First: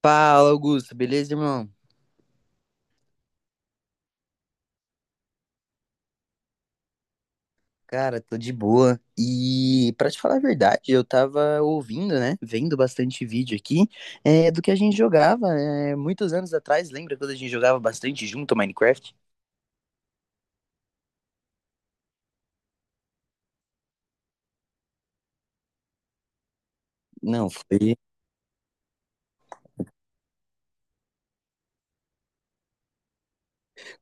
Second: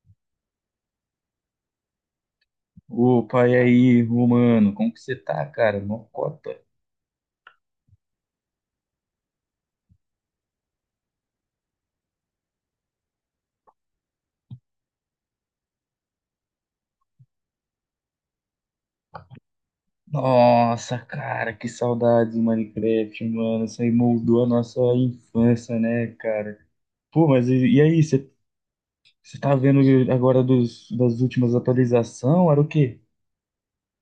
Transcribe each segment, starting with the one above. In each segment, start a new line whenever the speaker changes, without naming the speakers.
Fala, Augusto, beleza, irmão?
Opa, e aí, Romano? Como que você tá, cara? Mocota.
Cara, tô de boa. E pra te falar a verdade, eu tava ouvindo, né? Vendo bastante vídeo aqui do que a gente jogava muitos anos atrás. Lembra quando a gente jogava bastante junto ao Minecraft?
Nossa, cara, que saudade do Minecraft, mano. Isso aí moldou a nossa infância, né, cara? Pô, mas
Não,
e
foi.
aí, você tá vendo agora dos, das últimas atualizações? Era o quê?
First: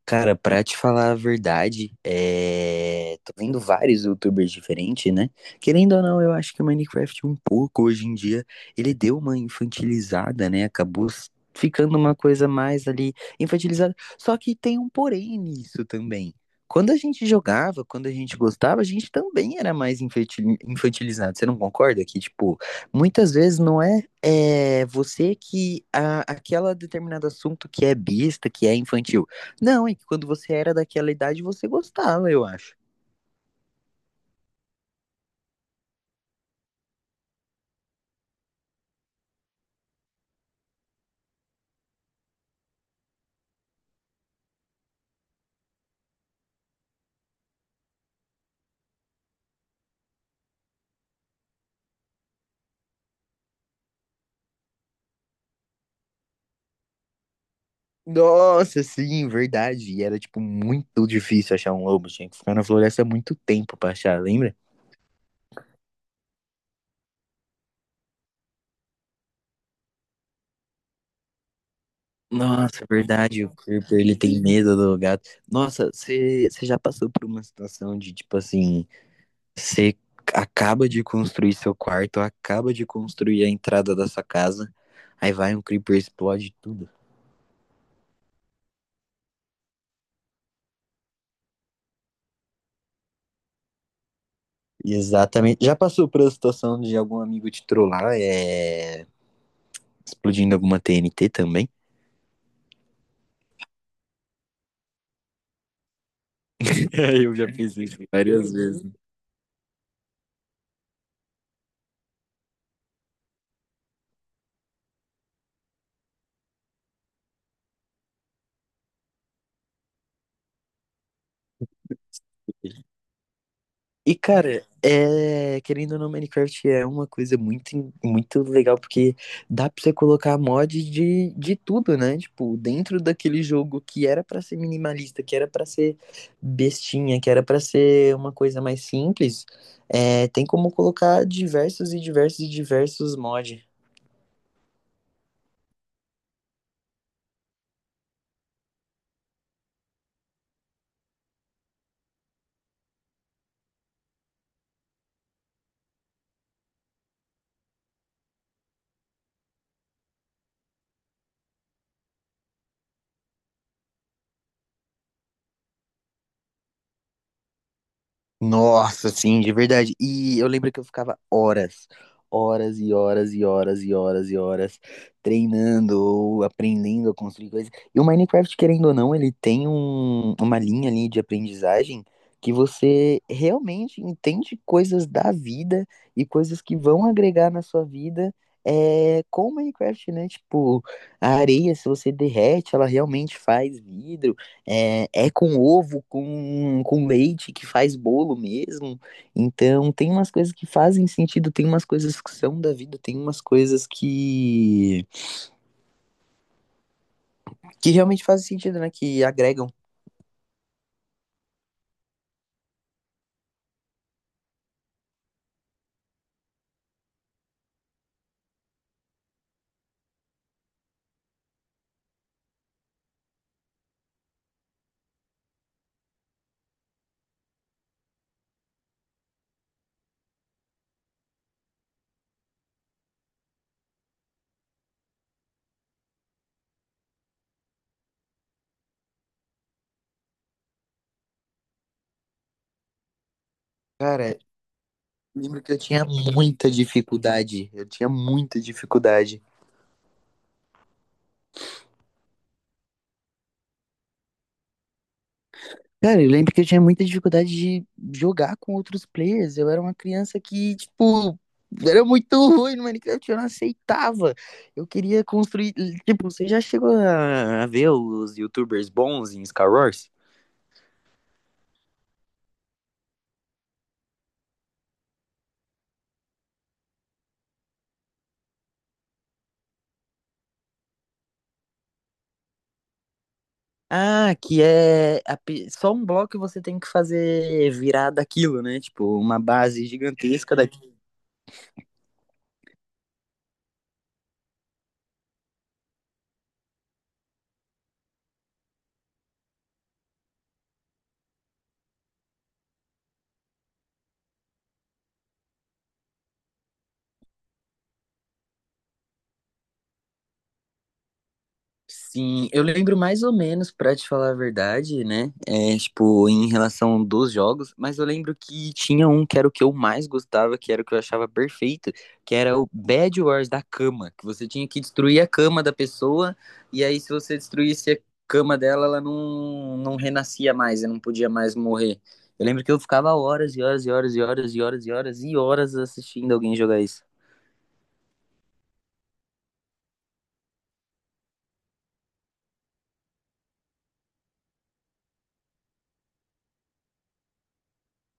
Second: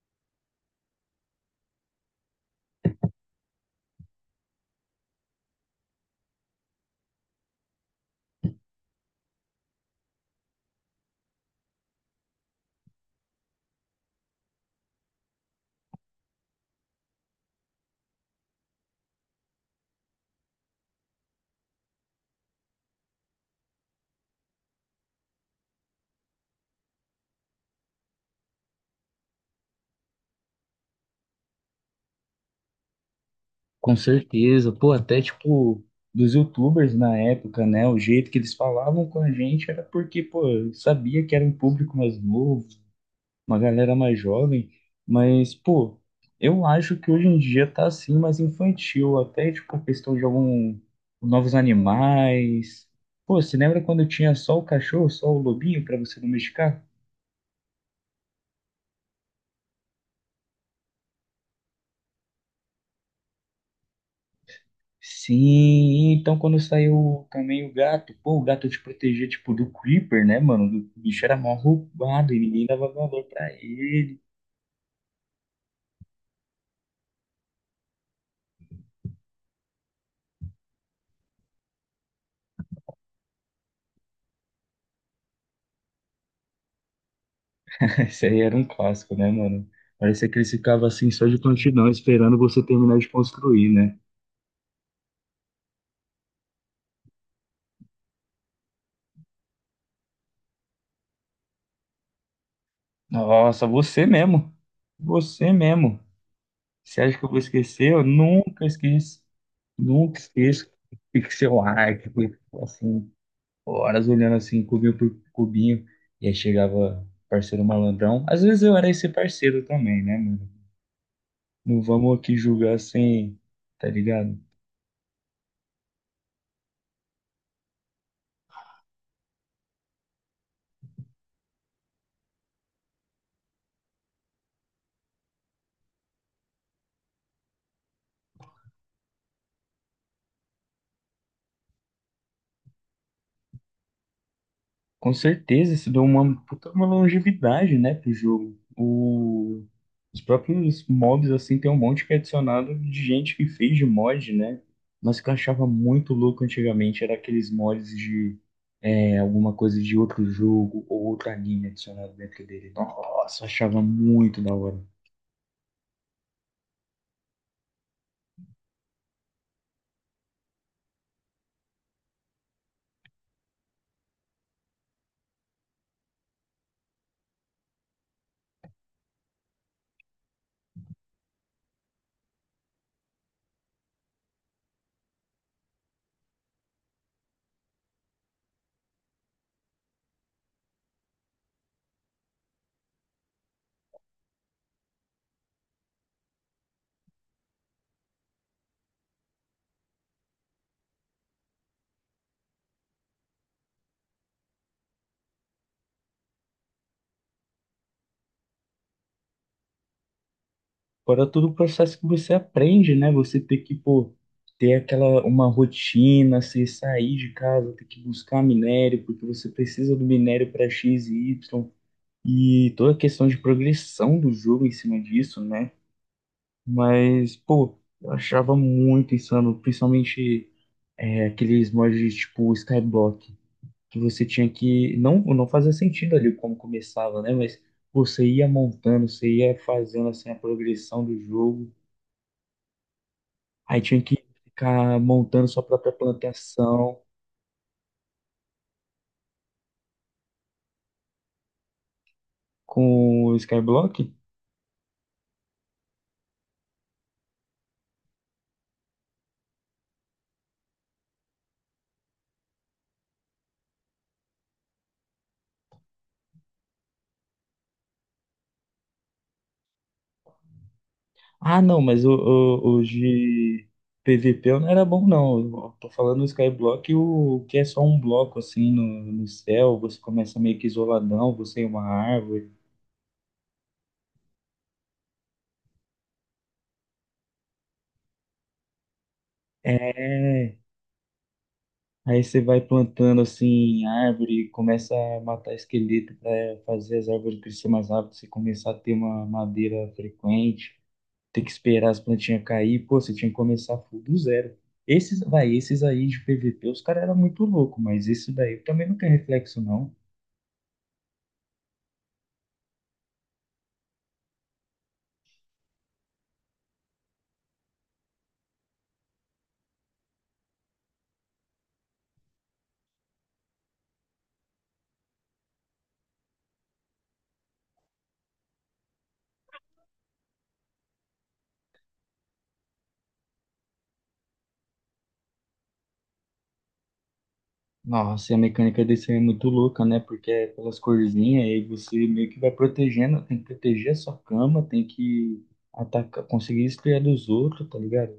Cara, pra te falar a verdade, tô vendo vários youtubers diferentes, né? Querendo ou não, eu acho que o Minecraft um pouco hoje em dia, ele deu uma infantilizada, né? Acabou ficando uma coisa mais ali infantilizada. Só que tem um porém nisso também. Quando a gente jogava, quando a gente gostava, a gente também era mais infantilizado. Você não concorda que, tipo, muitas vezes não é você que aquela determinado assunto que é besta, que é infantil. Não, é que quando você era daquela idade, você gostava, eu acho.
Com certeza. Pô, até tipo, dos YouTubers na época, né? O jeito que eles falavam com a gente era porque, pô, sabia que era um público mais novo, uma galera mais jovem, mas, pô, eu acho que hoje em dia tá assim mais infantil, até tipo questão de algum novos animais. Pô, você lembra quando tinha só o cachorro, só o lobinho pra você domesticar?
Nossa, sim, verdade. E era, tipo, muito difícil achar um lobo. Tinha que ficar na floresta muito tempo pra achar, lembra?
Sim, então quando saiu também o gato, pô, o gato te protegia tipo do Creeper, né, mano? O bicho era mal roubado e ninguém
Nossa,
dava valor
verdade. O
pra
Creeper, ele
ele.
tem medo do gato. Nossa, você já passou por uma situação de, tipo, assim, você acaba de construir seu quarto, acaba de construir a entrada da sua casa, aí vai um Creeper e explode tudo.
Isso aí era um clássico, né, mano? Parecia que eles ficavam assim só de prontidão, esperando você terminar de construir, né?
Exatamente. Já passou por a situação de algum amigo te trollar? É. Explodindo alguma TNT também.
Nossa, você mesmo. Você mesmo. Você acha que eu
Eu
vou
já fiz
esquecer?
isso
Eu
várias
nunca
vezes.
esqueço. Nunca esqueço. Pixel art, foi, assim, horas olhando assim, cubinho por cubinho. E aí chegava parceiro malandrão. Às vezes eu era esse parceiro também, né, mano? Não vamos aqui julgar assim, tá
E,
ligado?
cara, querendo ou não, Minecraft é uma coisa muito, muito legal, porque dá pra você colocar mod de tudo, né? Tipo, dentro daquele jogo que era pra ser minimalista, que era pra ser bestinha, que era pra ser uma coisa mais simples, tem como colocar diversos e diversos e diversos mods.
Com certeza, isso deu uma puta uma longevidade, né, pro jogo. O- os próprios mobs, assim, tem um monte que é adicionado de gente que fez de mod, né? Mas o que eu achava muito louco antigamente era aqueles mods de alguma coisa de outro jogo ou outro anime adicionado dentro dele. Nossa, eu achava muito da hora.
Nossa, sim, de verdade. E eu lembro que eu ficava horas, horas e horas e horas e horas e horas treinando ou aprendendo a construir coisas. E o Minecraft, querendo ou não, ele tem uma linha ali de aprendizagem que você realmente entende coisas da vida e coisas que vão agregar na sua vida. É, com o Minecraft, né? Tipo, a areia, se você derrete, ela realmente faz vidro. É, é com ovo, com leite que faz bolo mesmo. Então, tem umas coisas que fazem sentido, tem umas coisas que são da vida, tem umas coisas que realmente fazem sentido, né? Que agregam.
Fora todo o processo que você aprende, né? Você ter que, pô, ter aquela uma rotina, você sair de casa, ter que buscar minério, porque você precisa do minério para X e Y, e toda a questão de progressão do jogo em cima disso, né? Mas, pô, eu achava muito insano, principalmente aqueles mods tipo Skyblock, que você tinha que. Não, não fazia sentido ali como começava, né? Mas pô, você ia montando, você ia fazendo assim a progressão do jogo. Aí tinha que
Cara,
ficar montando sua
lembro que eu
própria
tinha muita
plantação
dificuldade. Eu tinha muita dificuldade.
com o Skyblock.
Cara, eu lembro que eu tinha muita dificuldade de jogar com outros players. Eu era uma criança que, tipo, era muito ruim no Minecraft, eu não aceitava. Eu queria construir. Tipo, você já chegou a ver os YouTubers bons em Skywars?
Ah, não, mas o de PVP eu não era bom, não. Eu tô falando o Skyblock, o que é só um bloco assim no, no céu, você começa meio que isoladão, você é uma árvore.
Ah, que é só um bloco e você tem que fazer virar daquilo, né? Tipo, uma base gigantesca.
É. Aí você vai plantando assim árvore, começa a matar esqueleto para fazer as árvores crescer mais rápido, você começar a ter uma madeira frequente. Ter que esperar as plantinhas cair, pô, você tinha que começar full do zero. Esses, vai, esses aí de PVP, os caras eram muito loucos, mas esse daí também não tem reflexo, não.
Sim, eu lembro mais ou menos, pra te falar a verdade, né? É, tipo, em relação dos jogos, mas eu lembro que tinha um que era o que eu mais gostava, que era o que eu achava perfeito, que era o Bed Wars da cama, que você tinha que destruir a cama da pessoa, e aí se você destruísse a cama dela, ela não renascia mais, ela não podia mais morrer. Eu lembro que eu ficava horas e horas e horas e horas e horas e horas e horas assistindo alguém jogar isso.
Nossa, e a mecânica desse aí é muito louca, né? Porque é pelas corzinhas, aí você meio que vai protegendo, tem que proteger a sua cama, tem que atacar, conseguir esfriar dos outros, tá ligado?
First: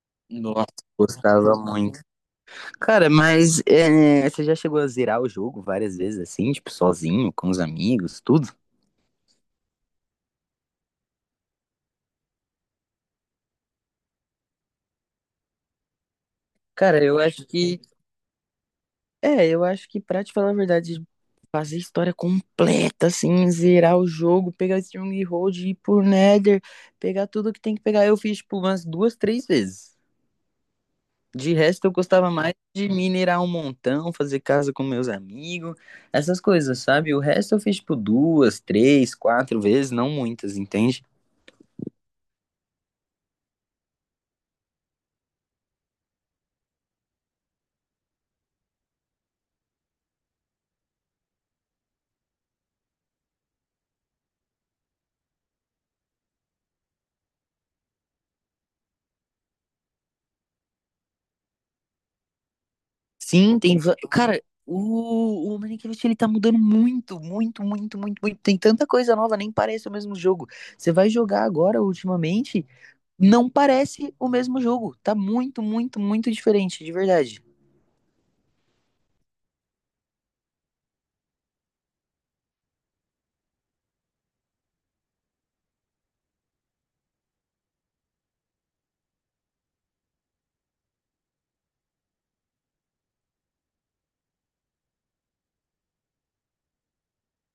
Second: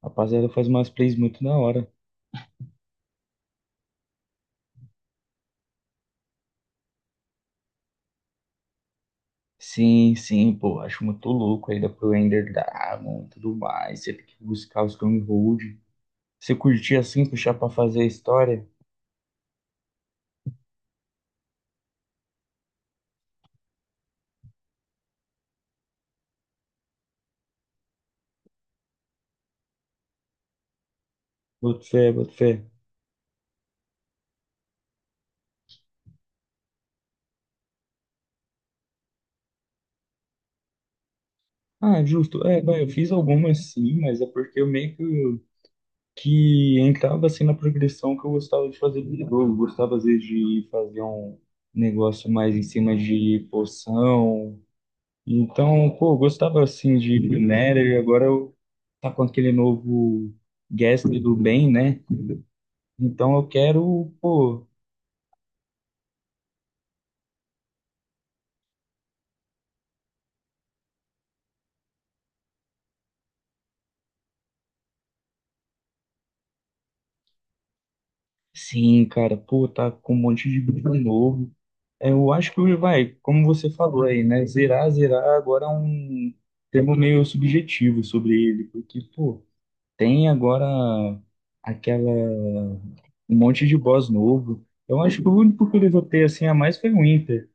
Rapaziada,
Nossa,
faz umas plays muito
gostava
da hora.
muito. Cara, mas é, você já chegou a zerar o jogo várias vezes assim, tipo, sozinho, com os amigos, tudo?
Sim, sim, pô, acho muito louco ainda pro Ender Dragon e tudo mais. Você tem que buscar os stronghold, Você curtir
Cara, eu
assim,
acho
puxar pra
que.
fazer a história?
É, eu acho que pra te falar a verdade, fazer história completa, assim, zerar o jogo, pegar Strong Hold, ir por Nether, pegar tudo que tem que pegar. Eu fiz, tipo, umas duas, três vezes. De
Boto
resto, eu
fé,
gostava
boto fé.
mais de minerar um montão, fazer casa com meus amigos, essas coisas, sabe? O resto eu fiz, tipo, duas, três, quatro vezes, não muitas, entende?
Ah, justo. É, vai, eu fiz algumas sim, mas é porque eu meio que entrava assim na progressão que eu gostava de fazer do jogo. Eu gostava às vezes de fazer um negócio mais em cima de poção. Então, pô, eu gostava assim de Nether e agora eu tá com aquele novo guest do bem, né? Então eu
Sim, tem.
quero,
Cara,
pô,
o Minecraft ele tá mudando muito, muito, muito, muito, muito. Tem tanta coisa nova, nem parece o mesmo jogo. Você vai jogar agora, ultimamente, não parece o mesmo jogo. Tá muito, muito, muito diferente, de verdade.
sim, cara, pô, tá com um monte de bicho novo. Eu acho que vai, como você falou aí, né? Zerar, zerar agora é um termo meio subjetivo sobre ele, porque, pô, tem agora aquela, um monte de boss novo. Eu acho que o único que eu levantei assim a mais foi o Inter.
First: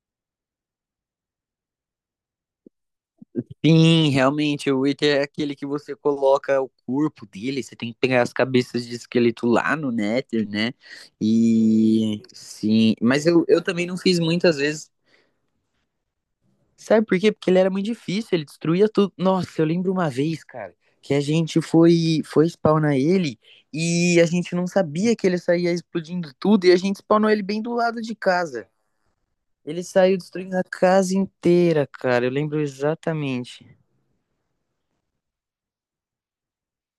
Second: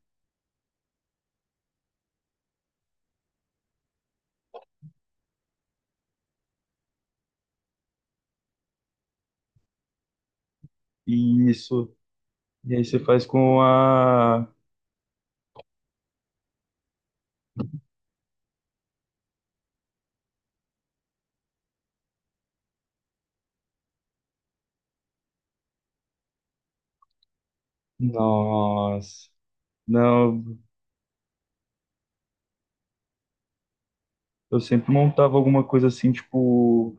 Sim, realmente, o Witcher é aquele que você coloca o corpo dele, você tem que pegar as cabeças de esqueleto lá no Nether, né?
E isso.
E
E aí
sim,
você faz
mas
com
eu também não fiz
a.
muitas vezes. Sabe por quê? Porque ele era muito difícil, ele destruía tudo. Nossa, eu lembro uma vez, cara, que a gente foi, foi spawnar ele e a gente não sabia que ele saía explodindo tudo e a gente spawnou ele bem do lado de casa.
Nossa.
Ele saiu destruindo
Não,
a casa inteira, cara. Eu lembro exatamente.
eu sempre montava alguma coisa assim, tipo,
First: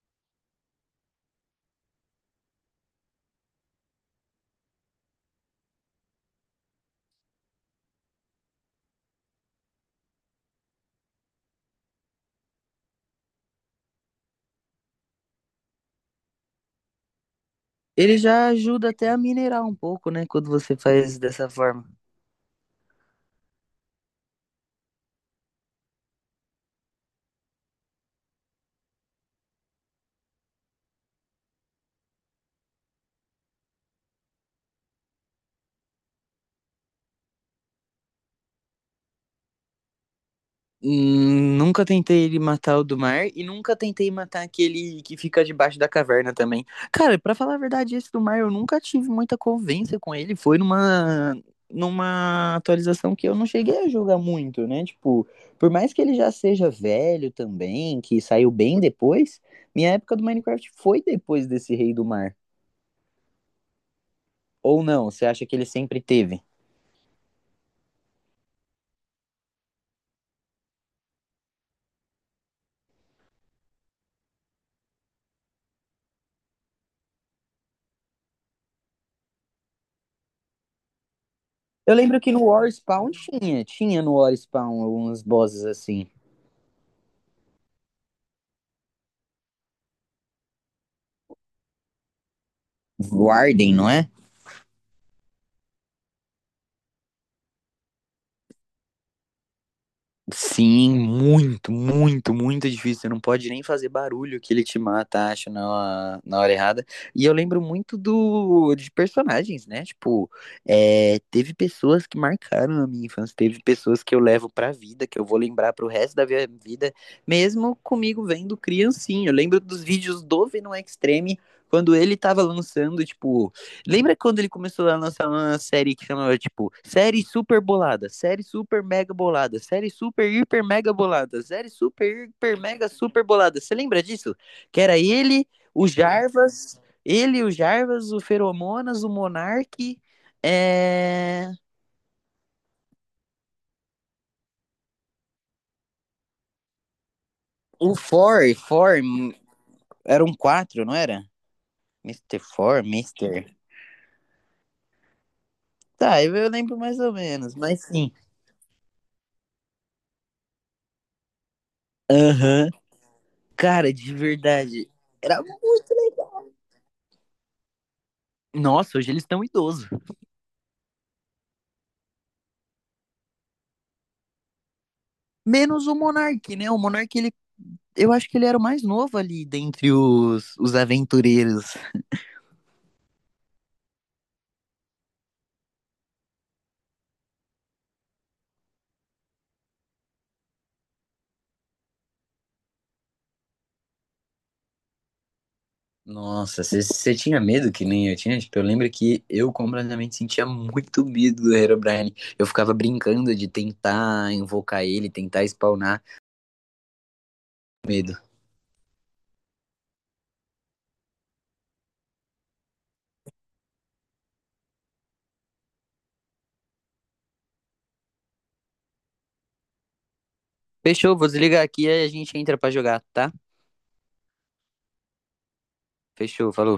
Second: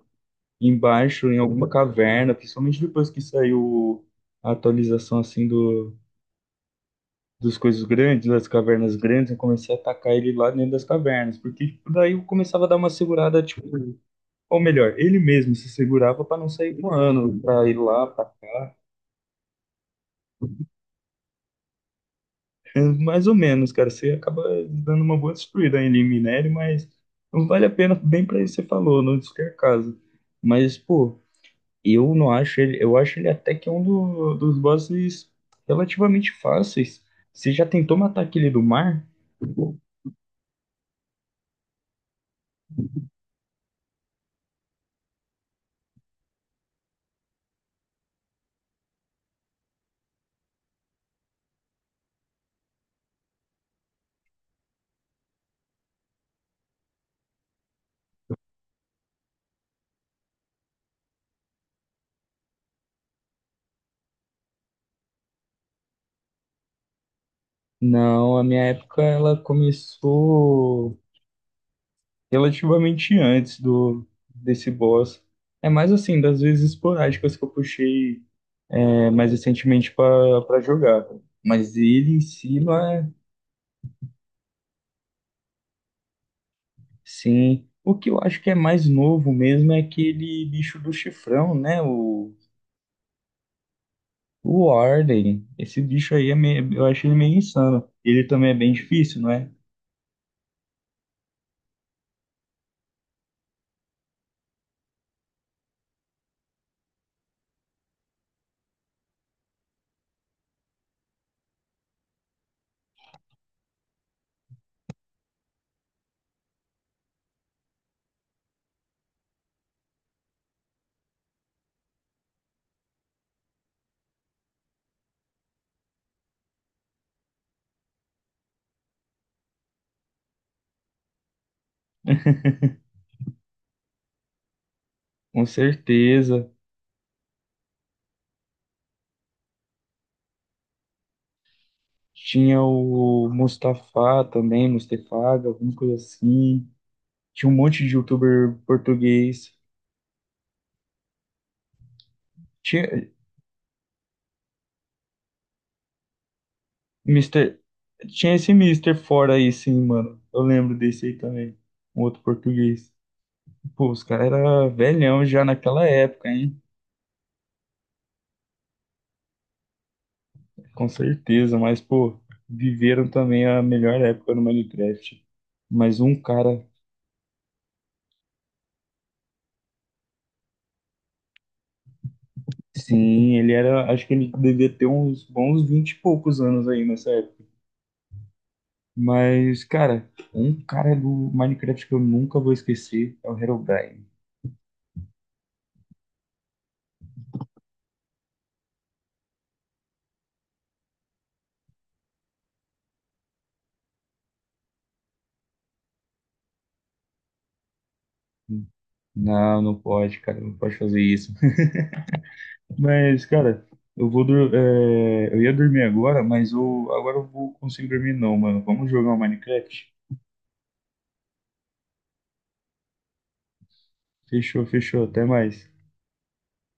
embaixo, em alguma caverna, principalmente depois que saiu a atualização assim do. Dos coisas grandes, das cavernas grandes, eu comecei a atacar ele lá dentro das cavernas, porque tipo, daí eu começava a dar uma segurada, tipo, ou melhor, ele mesmo se segurava pra não sair voando, pra ir lá,
Ele
pra
já
cá,
ajuda até a minerar um pouco, né? Quando você faz dessa forma.
mais ou menos, cara, você acaba dando uma boa destruída ainda em minério, mas não vale a pena, bem pra isso que você falou, não qualquer caso, mas, pô, eu não acho ele, eu acho ele até que é um do- dos bosses relativamente fáceis, você já tentou matar aquele do mar?
Nunca tentei ele matar o do mar e nunca tentei matar aquele que fica debaixo da caverna também. Cara, pra falar a verdade, esse do mar eu nunca tive muita convivência com ele. Foi numa numa atualização que eu não cheguei a jogar muito, né? Tipo, por mais que ele já seja velho também, que saiu bem depois, minha época do Minecraft foi depois desse Rei do Mar. Ou não? Você acha que ele sempre teve?
Não, a minha época ela começou relativamente antes do desse boss. É mais assim, das vezes esporádicas que eu puxei mais recentemente para jogar. Tá? Mas
Eu
ele em
lembro que no
si
War
não é,
Spawn tinha, tinha no War Spawn alguns bosses assim.
sim. O que eu acho que é mais novo mesmo é aquele bicho do chifrão, né?
Warden, não é?
O Warden. Esse bicho aí é meio, eu acho ele meio insano. Ele também é bem difícil, não é?
Sim, muito, muito, muito difícil. Você não pode nem fazer barulho que ele te mata, acho, na hora errada. E eu lembro muito do de personagens, né? Tipo, teve pessoas que marcaram a minha infância, teve pessoas que eu levo pra vida, que eu vou lembrar pro resto da minha vida, mesmo comigo vendo criancinha. Eu lembro dos vídeos do Venom Extreme, quando ele tava lançando, tipo. Lembra quando ele começou a lançar uma série que chamava, tipo, série super bolada, série super mega bolada, série super hiper mega bolada, série super hiper mega super bolada. Você lembra disso? Que era
Com certeza.
Ele, o Jarvas, o Feromonas, o Monark, é...
Tinha o Mustafa também, Mustefaga, alguma coisa assim. Tinha um monte de
o
youtuber
For,
português.
eram quatro, não era? Mister For,
Tinha,
Mister. Tá, eu lembro mais ou menos,
Mister,
mas sim.
tinha esse Mister fora aí, sim, mano. Eu lembro desse aí também. Um outro
Aham.
português. Pô,
Cara,
os
de
caras eram
verdade.
velhão
Era
já naquela
muito
época,
legal.
hein?
Nossa, hoje eles estão idosos.
Com certeza, mas, pô, viveram também a melhor época no Minecraft.
Menos o
Mas um
Monark,
cara,
né? O Monark, ele, eu acho que ele era o mais novo ali dentre os aventureiros.
sim, ele era. Acho que ele devia ter uns bons 20 e poucos anos aí nessa época. Mas, cara, um cara do Minecraft que eu nunca vou esquecer é o Herobrine.
Nossa, você tinha medo que nem eu tinha? Tipo, eu lembro que eu completamente sentia muito medo do Herobrine. Eu ficava brincando de tentar invocar ele, tentar spawnar. Medo.
Não, não pode, cara, não pode fazer isso. Mas, cara, eu vou dur- eu ia dormir agora, mas eu agora eu vou conseguir dormir não, mano. Vamos jogar o Minecraft?
Fechou, vou desligar aqui e a gente entra pra jogar, tá?
Fechou, fechou, até mais.
Fechou, falou.